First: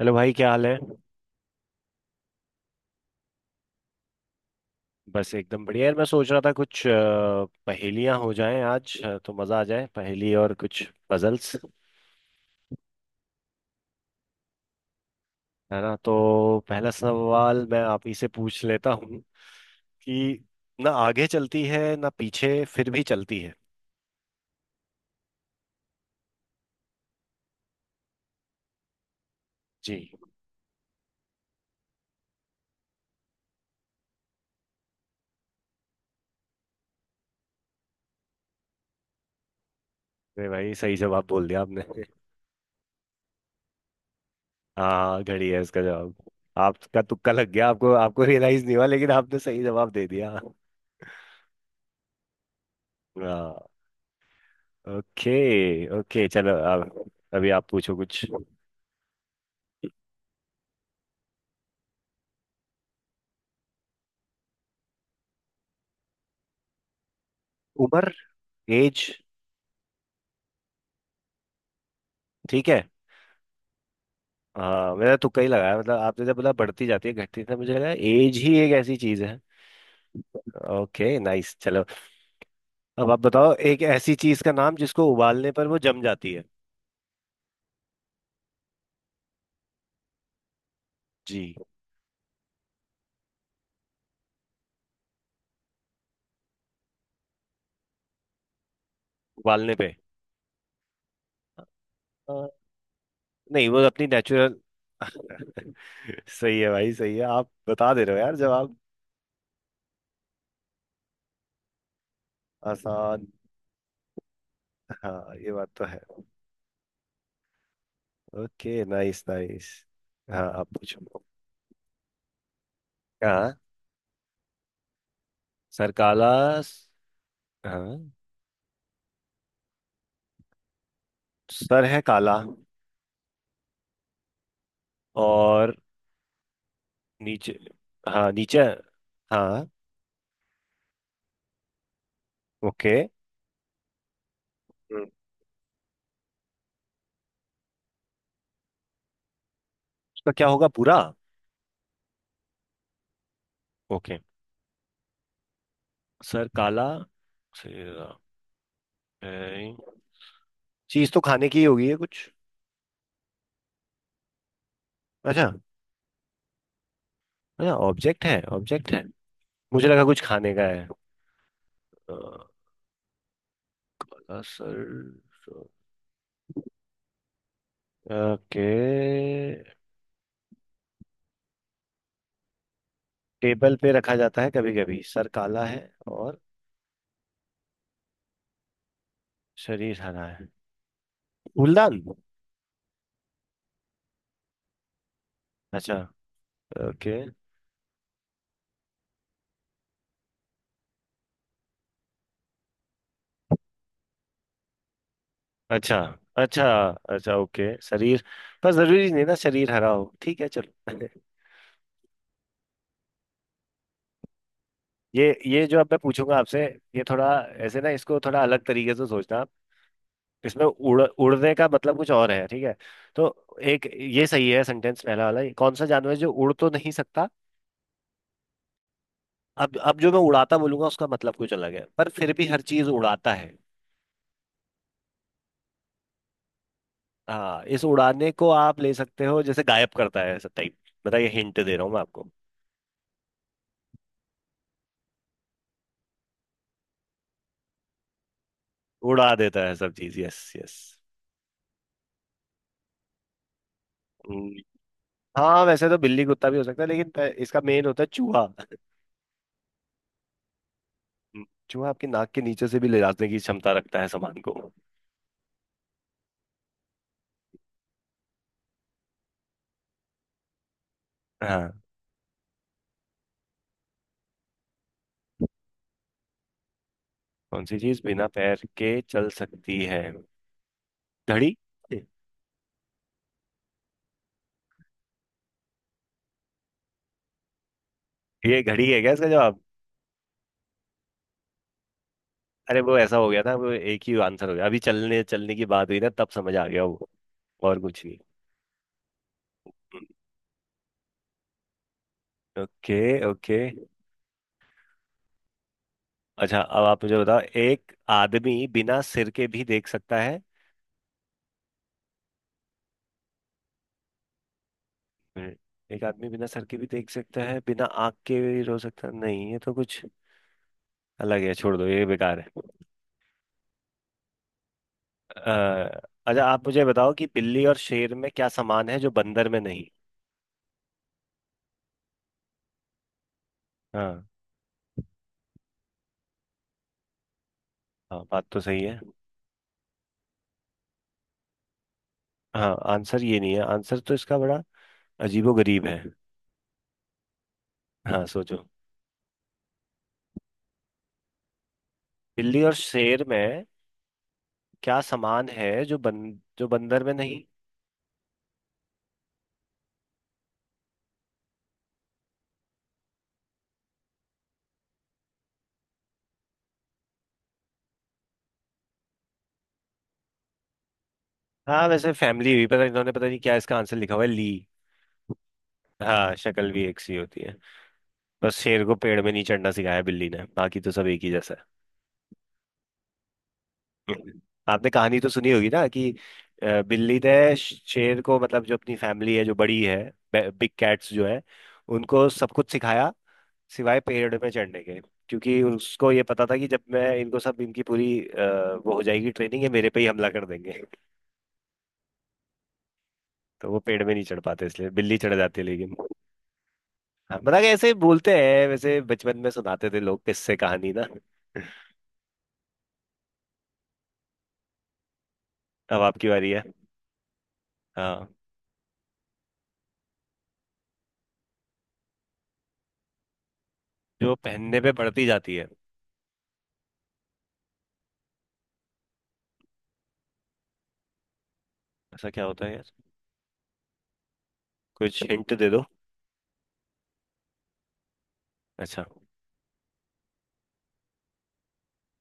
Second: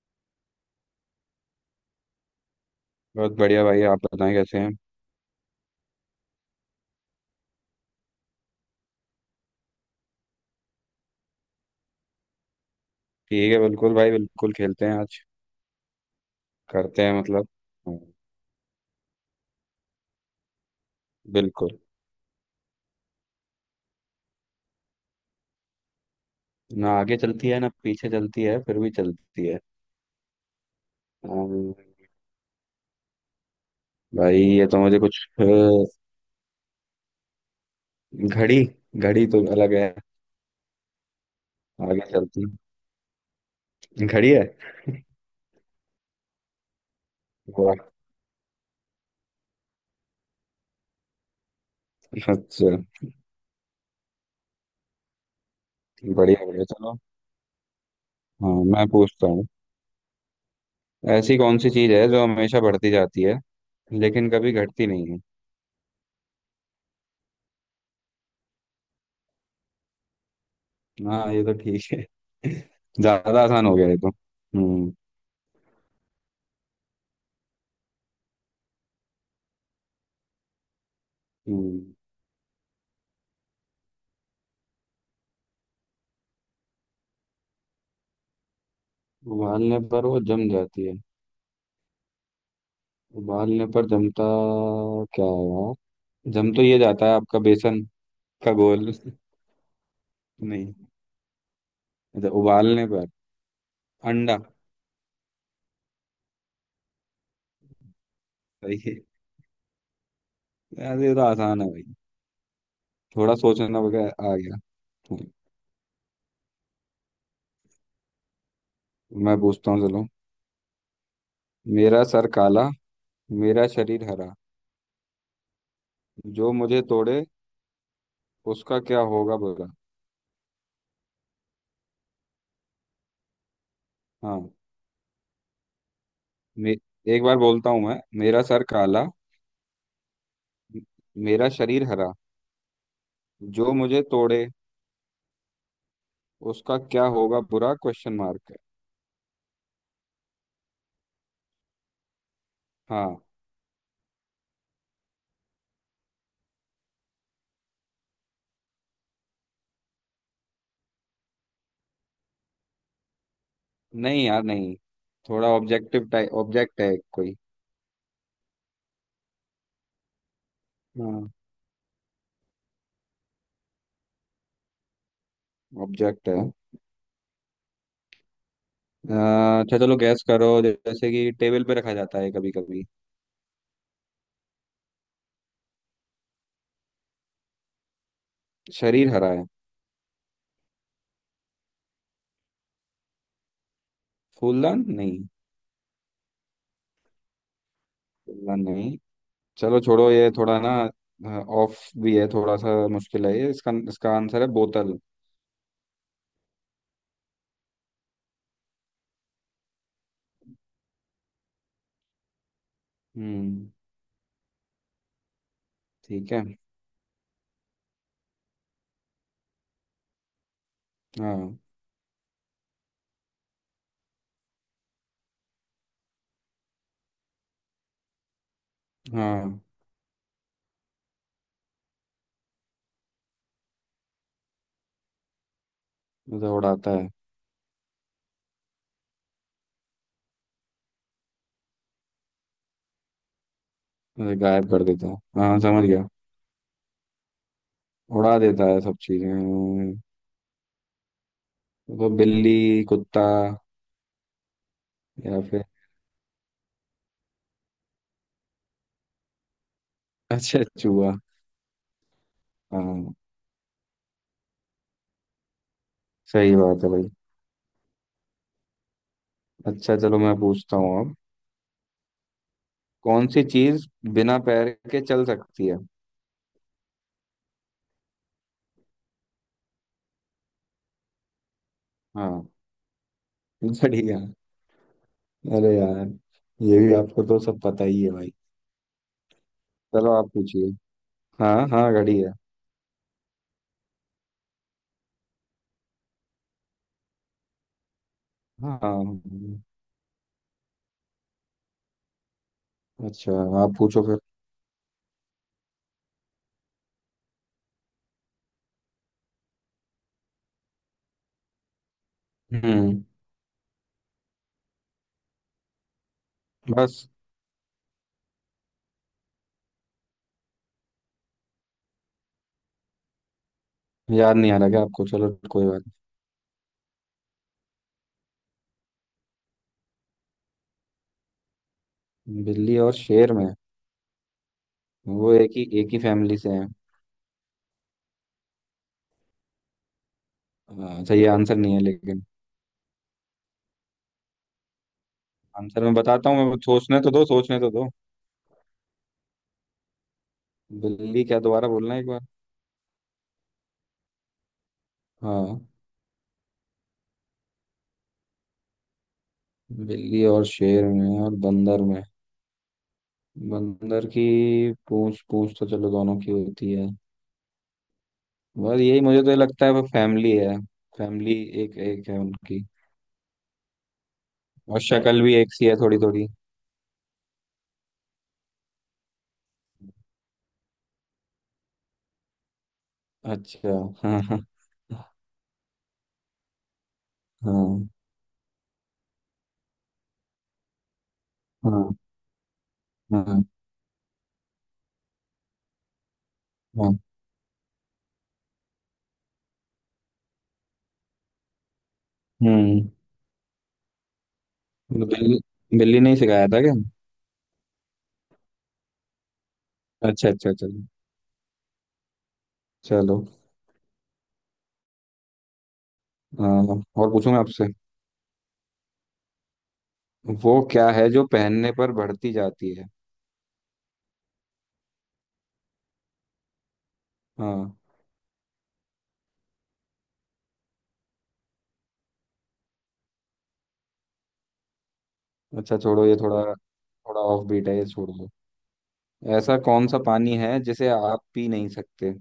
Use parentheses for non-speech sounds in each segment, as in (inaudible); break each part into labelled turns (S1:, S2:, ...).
S1: Hello भाई, क्या हाल है।
S2: बहुत बढ़िया भाई, आप बताएं कैसे हैं।
S1: बस एकदम बढ़िया यार। मैं सोच रहा था कुछ पहेलियां हो जाएं आज, तो मज़ा आ जाए। पहेली और कुछ पजल्स,
S2: ठीक है, बिल्कुल भाई, बिल्कुल खेलते हैं आज।
S1: है ना। तो पहला
S2: करते हैं मतलब।
S1: सवाल मैं
S2: हाँ,
S1: आप ही से पूछ लेता हूँ कि ना आगे चलती
S2: बिल्कुल।
S1: है ना पीछे, फिर भी चलती है।
S2: ना आगे चलती है ना पीछे चलती है, फिर भी चलती है।
S1: जी।
S2: अम्म, भाई ये तो मुझे कुछ घड़ी। घड़ी तो अलग है।
S1: अरे भाई, सही जवाब बोल दिया आपने।
S2: आगे
S1: (laughs)
S2: चलती है। घड़ी है।
S1: हाँ, घड़ी है इसका जवाब। आपका तुक्का लग गया,
S2: वाह,
S1: आपको आपको रियलाइज नहीं हुआ लेकिन आपने सही जवाब दे दिया।
S2: अच्छा।
S1: हाँ। ओके। ओके
S2: बढ़िया
S1: चलो
S2: बढ़िया चलो।
S1: अब अभी आप पूछो कुछ।
S2: हाँ मैं पूछता हूँ। ऐसी कौन सी चीज है जो हमेशा बढ़ती जाती है लेकिन कभी घटती नहीं है।
S1: उम्र। एज।
S2: हाँ ये तो ठीक है।
S1: ठीक है।
S2: (laughs) ज्यादा आसान हो गया ये तो। हम्म।
S1: हाँ, मैंने तुक्का ही लगाया। मतलब आपने जब बोला बढ़ती जाती है घटती, था मुझे लगा एज ही एक ऐसी चीज है। Okay, nice. चलो
S2: हम्म।
S1: अब आप बताओ एक ऐसी चीज का नाम जिसको उबालने पर वो जम जाती है।
S2: उबालने पर वो जम जाती है।
S1: जी।
S2: उबालने पर जमता क्या है यार। जम तो ये जाता है आपका बेसन का घोल।
S1: उबालने पे।
S2: (laughs) नहीं। अच्छा,
S1: अ,
S2: उबालने पर।
S1: नहीं, वो अपनी
S2: अंडा।
S1: नेचुरल। (laughs) सही है भाई, सही है। आप बता दे रहे हो यार जवाब।
S2: सही है यार, ये तो आसान है भाई।
S1: आसान।
S2: थोड़ा सोचना वगैरह आ गया।
S1: हाँ, ये बात तो है। ओके, नाइस
S2: मैं
S1: नाइस।
S2: पूछता हूँ चलो।
S1: हाँ, आप पूछो।
S2: मेरा सर काला,
S1: हाँ।
S2: मेरा शरीर हरा,
S1: सर काला।
S2: जो मुझे
S1: स-
S2: तोड़े,
S1: हाँ।
S2: उसका क्या होगा बुरा।
S1: सर है काला
S2: हाँ।
S1: और
S2: मे, एक बार
S1: नीचे।
S2: बोलता हूँ मैं।
S1: हाँ,
S2: मेरा
S1: नीचे।
S2: सर काला,
S1: हाँ।
S2: मेरा शरीर हरा,
S1: ओके।
S2: जो मुझे तोड़े,
S1: हम्म।
S2: उसका क्या होगा बुरा, क्वेश्चन मार्क।
S1: उसका क्या होगा भूरा।
S2: हाँ।
S1: ओके। सर काला। सिरा। चीज तो खाने की ही होगी है कुछ।
S2: नहीं यार नहीं। थोड़ा
S1: अच्छा।
S2: ऑब्जेक्टिव टाइप ऑब्जेक्ट है कोई।
S1: अच्छा, ऑब्जेक्ट है, ऑब्जेक्ट है। मुझे लगा कुछ खाने का है।
S2: हाँ,
S1: काला सर।
S2: ऑब्जेक्ट है।
S1: ओके।
S2: अ, अच्छा चलो गैस करो, जैसे कि टेबल पे रखा जाता है कभी कभी।
S1: टेबल पे रखा जाता है कभी कभी, सर काला है और
S2: शरीर हरा है।
S1: शरीर हरा है। फूलदान।
S2: फूलदान नहीं।
S1: अच्छा। ओके।
S2: फूलदान नहीं। चलो छोड़ो ये थोड़ा ना। ऑफ भी है, थोड़ा सा मुश्किल है ये। इसका इसका आंसर है बोतल।
S1: अच्छा। अच्छा। अच्छा ओके। शरीर पर जरूरी नहीं ना शरीर हरा हो, ठीक है, चलो। (laughs)
S2: हम्म।
S1: ये जो अब मैं
S2: ठीक
S1: पूछूंगा
S2: है।
S1: आपसे, ये थोड़ा ऐसे ना, इसको थोड़ा अलग तरीके से सोचना आप। इसमें उड़ उड़ने
S2: हाँ
S1: का मतलब कुछ और है, ठीक है। तो एक ये सही है सेंटेंस पहला वाला, कौन सा जानवर है जो उड़ तो नहीं सकता।
S2: हाँ।
S1: अब जो मैं उड़ाता बोलूंगा उसका मतलब कुछ अलग है, पर फिर भी हर चीज उड़ाता है।
S2: मुझे उड़ाता है।
S1: हाँ, इस उड़ाने को आप ले सकते हो जैसे गायब करता है, ऐसा टाइप। बताइए, हिंट दे रहा हूँ मैं आपको।
S2: मुझे गायब कर देता है। हाँ समझ गया। उड़ा देता है सब
S1: उड़ा देता है सब
S2: चीजें।
S1: चीज, यस यस।
S2: तो बिल्ली, कुत्ता, या
S1: हाँ,
S2: फिर।
S1: वैसे तो बिल्ली कुत्ता भी हो सकता है लेकिन इसका मेन होता है चूहा। (laughs)
S2: अच्छा, चूहा।
S1: चूहा आपकी नाक के नीचे से भी ले
S2: हाँ।
S1: जाने की क्षमता रखता है सामान को।
S2: सही बात है भाई। अच्छा चलो मैं पूछता हूँ अब।
S1: हाँ।
S2: कौन सी चीज बिना पैर के चल सकती है।
S1: कौन सी चीज बिना पैर के चल सकती है। घड़ी।
S2: हाँ, बढ़िया। अरे यार, ये भी आपको तो सब पता ही है भाई।
S1: ये घड़ी है क्या इसका जवाब।
S2: चलो आप पूछिए। हाँ हाँ, घड़ी है।
S1: अरे वो ऐसा हो गया था, वो एक ही आंसर हो गया। अभी चलने चलने की बात हुई ना, तब समझ आ गया वो। और कुछ नहीं।
S2: हाँ।
S1: हम्म। ओके।
S2: अच्छा।
S1: ओके।
S2: आप पूछो फिर।
S1: अच्छा, अब आप मुझे बताओ, एक आदमी बिना सिर के भी देख सकता है।
S2: हम्म।
S1: मिनट। एक आदमी बिना सर के भी
S2: बस।
S1: देख सकता है, बिना आँख के भी रो सकता है। नहीं, ये तो कुछ अलग है। छोड़ दो, ये बेकार है।
S2: याद नहीं आ रहा क्या आपको, चलो
S1: अ,
S2: कोई बात
S1: अच्छा आप मुझे बताओ कि बिल्ली और शेर में क्या समान है जो बंदर में नहीं।
S2: नहीं। बिल्ली और शेर में
S1: हाँ।
S2: वो एक ही फैमिली से हैं।
S1: हाँ, बात तो सही है।
S2: अच्छा, ये आंसर नहीं है लेकिन।
S1: हाँ, आंसर ये नहीं है। आंसर तो इसका बड़ा
S2: आंसर
S1: अजीबोगरीब
S2: मैं
S1: है।
S2: बताता हूँ, मैं सोचने तो दो, सोचने तो दो।
S1: हाँ, सोचो।
S2: बिल्ली क्या, दोबारा बोलना एक बार।
S1: बिल्ली और शेर में क्या समान
S2: हाँ।
S1: है जो बन जो बंदर में नहीं।
S2: बिल्ली और शेर में और बंदर में। बंदर की पूंछ, पूंछ तो चलो दोनों की होती है। बस यही मुझे तो ये लगता है वो फैमिली है। फैमिली एक
S1: हाँ,
S2: एक
S1: वैसे
S2: है
S1: फैमिली
S2: उनकी।
S1: भी पता, इन्होंने पता नहीं क्या इसका आंसर लिखा हुआ है ली।
S2: और शक्ल भी एक सी है, थोड़ी थोड़ी।
S1: हाँ, शक्ल भी एक सी होती है। बस शेर को पेड़ में नहीं चढ़ना सिखाया बिल्ली ने, बाकी तो सब एक ही जैसा
S2: अच्छा।
S1: है।
S2: हाँ हाँ।
S1: आपने
S2: हाँ।
S1: कहानी तो सुनी होगी ना कि बिल्ली ने शेर को, मतलब जो अपनी फैमिली है जो बड़ी है, बिग कैट्स जो है,
S2: हाँ।
S1: उनको सब कुछ सिखाया,
S2: हाँ।
S1: सिवाय पेड़ में चढ़ने के। क्योंकि उसको ये पता था कि जब
S2: हाँ,
S1: मैं इनको सब इनकी पूरी वो हो जाएगी, ट्रेनिंग है, मेरे पे ही हमला कर देंगे।
S2: हम्म।
S1: (laughs) तो वो पेड़ में नहीं चढ़ पाते, इसलिए बिल्ली चढ़
S2: बिल्ली।
S1: जाती है लेकिन।
S2: बिल्ली ने ही सिखाया था क्या।
S1: हाँ, मतलब कि ऐसे बोलते हैं, वैसे बचपन में सुनाते थे लोग
S2: अच्छा अच्छा
S1: किससे
S2: चलो।
S1: कहानी ना। (laughs)
S2: चलो।
S1: अब आपकी बारी है।
S2: हाँ, और पूछूंगा आपसे।
S1: हाँ।
S2: वो क्या है जो पहनने पर बढ़ती जाती है।
S1: जो पहनने पे बढ़ती जाती है,
S2: हाँ।
S1: ऐसा क्या होता है यार। कुछ हिंट दे
S2: अच्छा
S1: दो।
S2: छोड़ो ये थोड़ा। थोड़ा ऑफ बीट है ये, छोड़ दो।
S1: अच्छा।
S2: ऐसा कौन सा पानी है जिसे आप पी नहीं सकते।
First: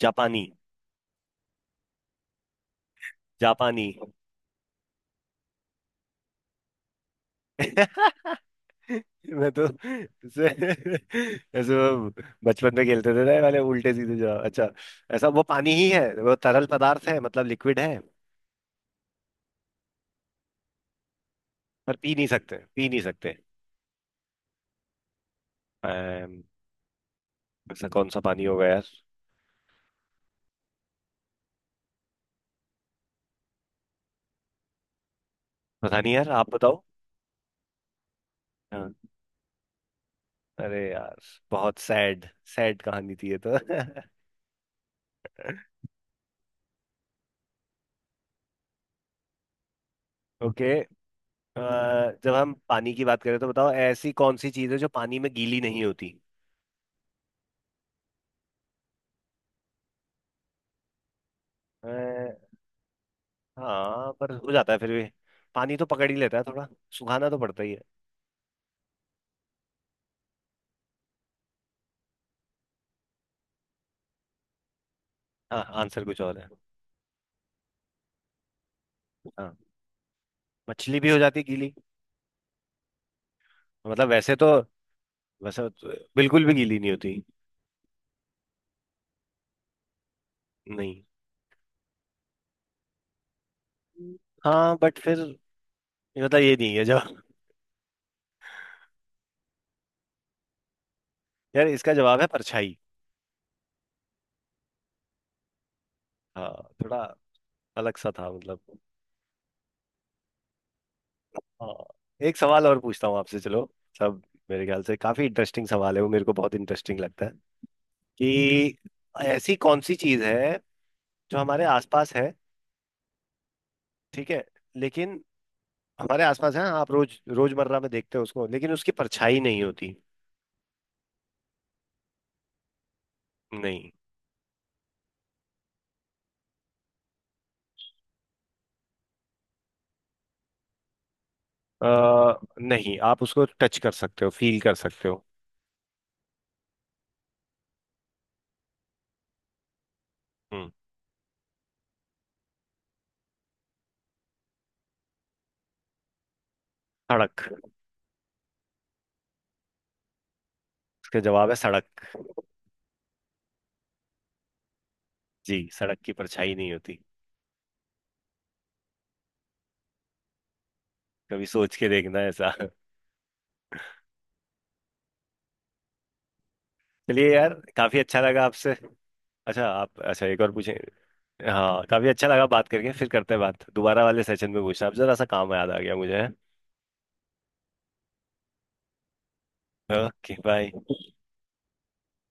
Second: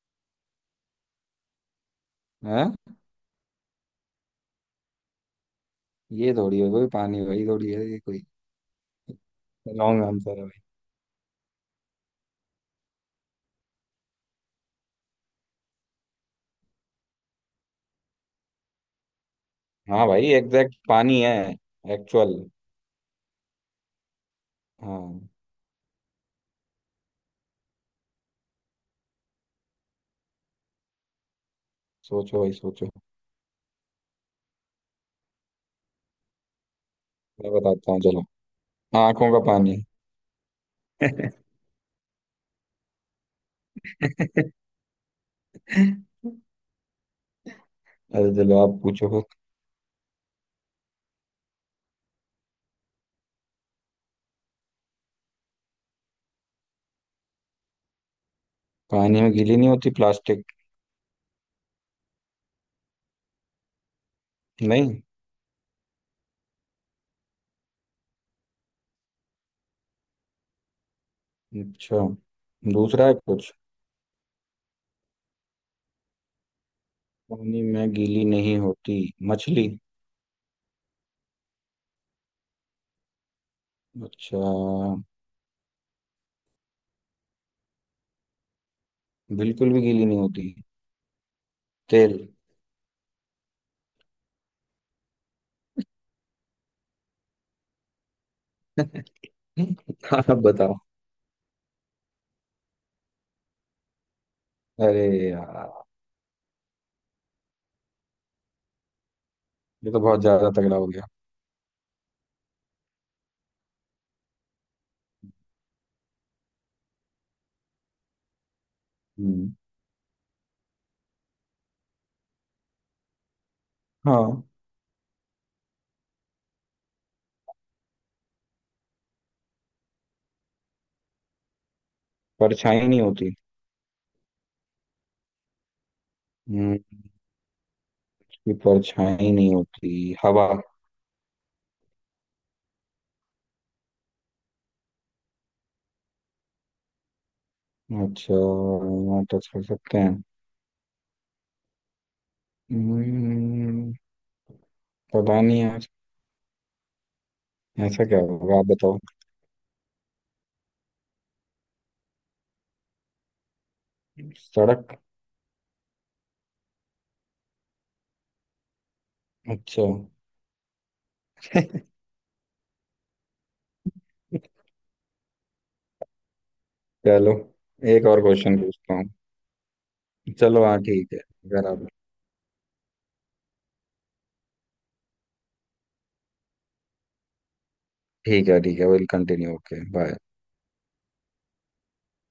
S1: जापानी।
S2: हैं।
S1: जापानी।
S2: ये थोड़ी है कोई पानी भाई, थोड़ी है ये कोई
S1: (laughs) मैं तो
S2: लॉन्ग आंसर है
S1: ऐसे
S2: भाई।
S1: (laughs) ऐसे वो बचपन में खेलते थे ना ये वाले उल्टे सीधे जवाब। अच्छा, ऐसा वो पानी ही है, वो तरल पदार्थ है, मतलब लिक्विड है।
S2: हाँ भाई, एग्जैक्ट पानी है।
S1: पर पी नहीं
S2: एक्चुअल।
S1: सकते, पी नहीं सकते।
S2: हाँ।
S1: अम, ऐसा कौन सा पानी होगा यार।
S2: सोचो भाई सोचो।
S1: पता नहीं यार, आप बताओ।
S2: मैं बताता हूँ चलो।
S1: हाँ।
S2: आंखों का पानी।
S1: अरे यार, बहुत सैड। सैड कहानी थी ये तो।
S2: (laughs)
S1: (laughs)
S2: अरे चलो आप पूछो कुछ।
S1: ओके। अ, जब हम पानी की बात करें तो बताओ, ऐसी कौन सी चीज़ है जो पानी में गीली नहीं होती।
S2: पानी में गीली नहीं होती, प्लास्टिक।
S1: अ, हाँ, पर हो जाता है फिर
S2: नहीं।
S1: भी। पानी तो पकड़ ही लेता है थोड़ा, सुखाना तो पड़ता ही है।
S2: अच्छा, दूसरा है कुछ।
S1: हाँ, आंसर कुछ और है।
S2: पानी में गीली नहीं होती,
S1: हाँ,
S2: मछली।
S1: मछली भी हो जाती है गीली। मतलब वैसे
S2: अच्छा।
S1: तो, वैसे तो बिल्कुल भी गीली नहीं होती।
S2: बिल्कुल भी गीली नहीं होती,
S1: नहीं।
S2: तेल।
S1: हाँ बट फिर, ये मतलब ये नहीं है जवाब।
S2: (laughs) आप बताओ।
S1: यार इसका जवाब है परछाई।
S2: अरे यार,
S1: हाँ, थोड़ा अलग सा था मतलब।
S2: ये तो बहुत ज्यादा तगड़ा हो गया।
S1: हाँ, एक सवाल और पूछता हूँ आपसे, चलो। सब, मेरे ख्याल से काफी इंटरेस्टिंग सवाल है, वो मेरे को बहुत इंटरेस्टिंग लगता है कि
S2: हम्म।
S1: ऐसी कौन सी चीज है जो हमारे आसपास है। ठीक है।
S2: हाँ।
S1: लेकिन हमारे आसपास है, आप रोज रोजमर्रा में देखते हो उसको, लेकिन उसकी परछाई नहीं होती।
S2: परछाई नहीं होती।
S1: नहीं।
S2: हम्म। इसकी परछाई नहीं होती, हवा।
S1: आ, नहीं, आप उसको टच कर सकते हो, फील कर सकते हो।
S2: अच्छा, यहाँ टच कर सकते हैं।
S1: हम्म।
S2: हम्म। पता नहीं यार,
S1: सड़क।
S2: ऐसा क्या होगा आप बताओ।
S1: उसका जवाब है सड़क।
S2: सड़क।
S1: जी, सड़क की परछाई नहीं होती।
S2: अच्छा।
S1: कभी सोच के
S2: (laughs)
S1: देखना ऐसा। चलिए
S2: चलो।
S1: यार, काफी
S2: एक
S1: अच्छा
S2: और
S1: लगा
S2: क्वेश्चन
S1: आपसे।
S2: पूछता हूँ।
S1: अच्छा, आप अच्छा एक और
S2: चलो
S1: पूछें।
S2: हाँ, ठीक है अगर
S1: हाँ,
S2: आप।
S1: काफी अच्छा लगा बात करके, फिर करते हैं बात दोबारा वाले सेशन में, पूछना आप। जरा सा काम याद आ गया मुझे।
S2: ठीक है ठीक है, will continue, okay bye.
S1: Okay bye।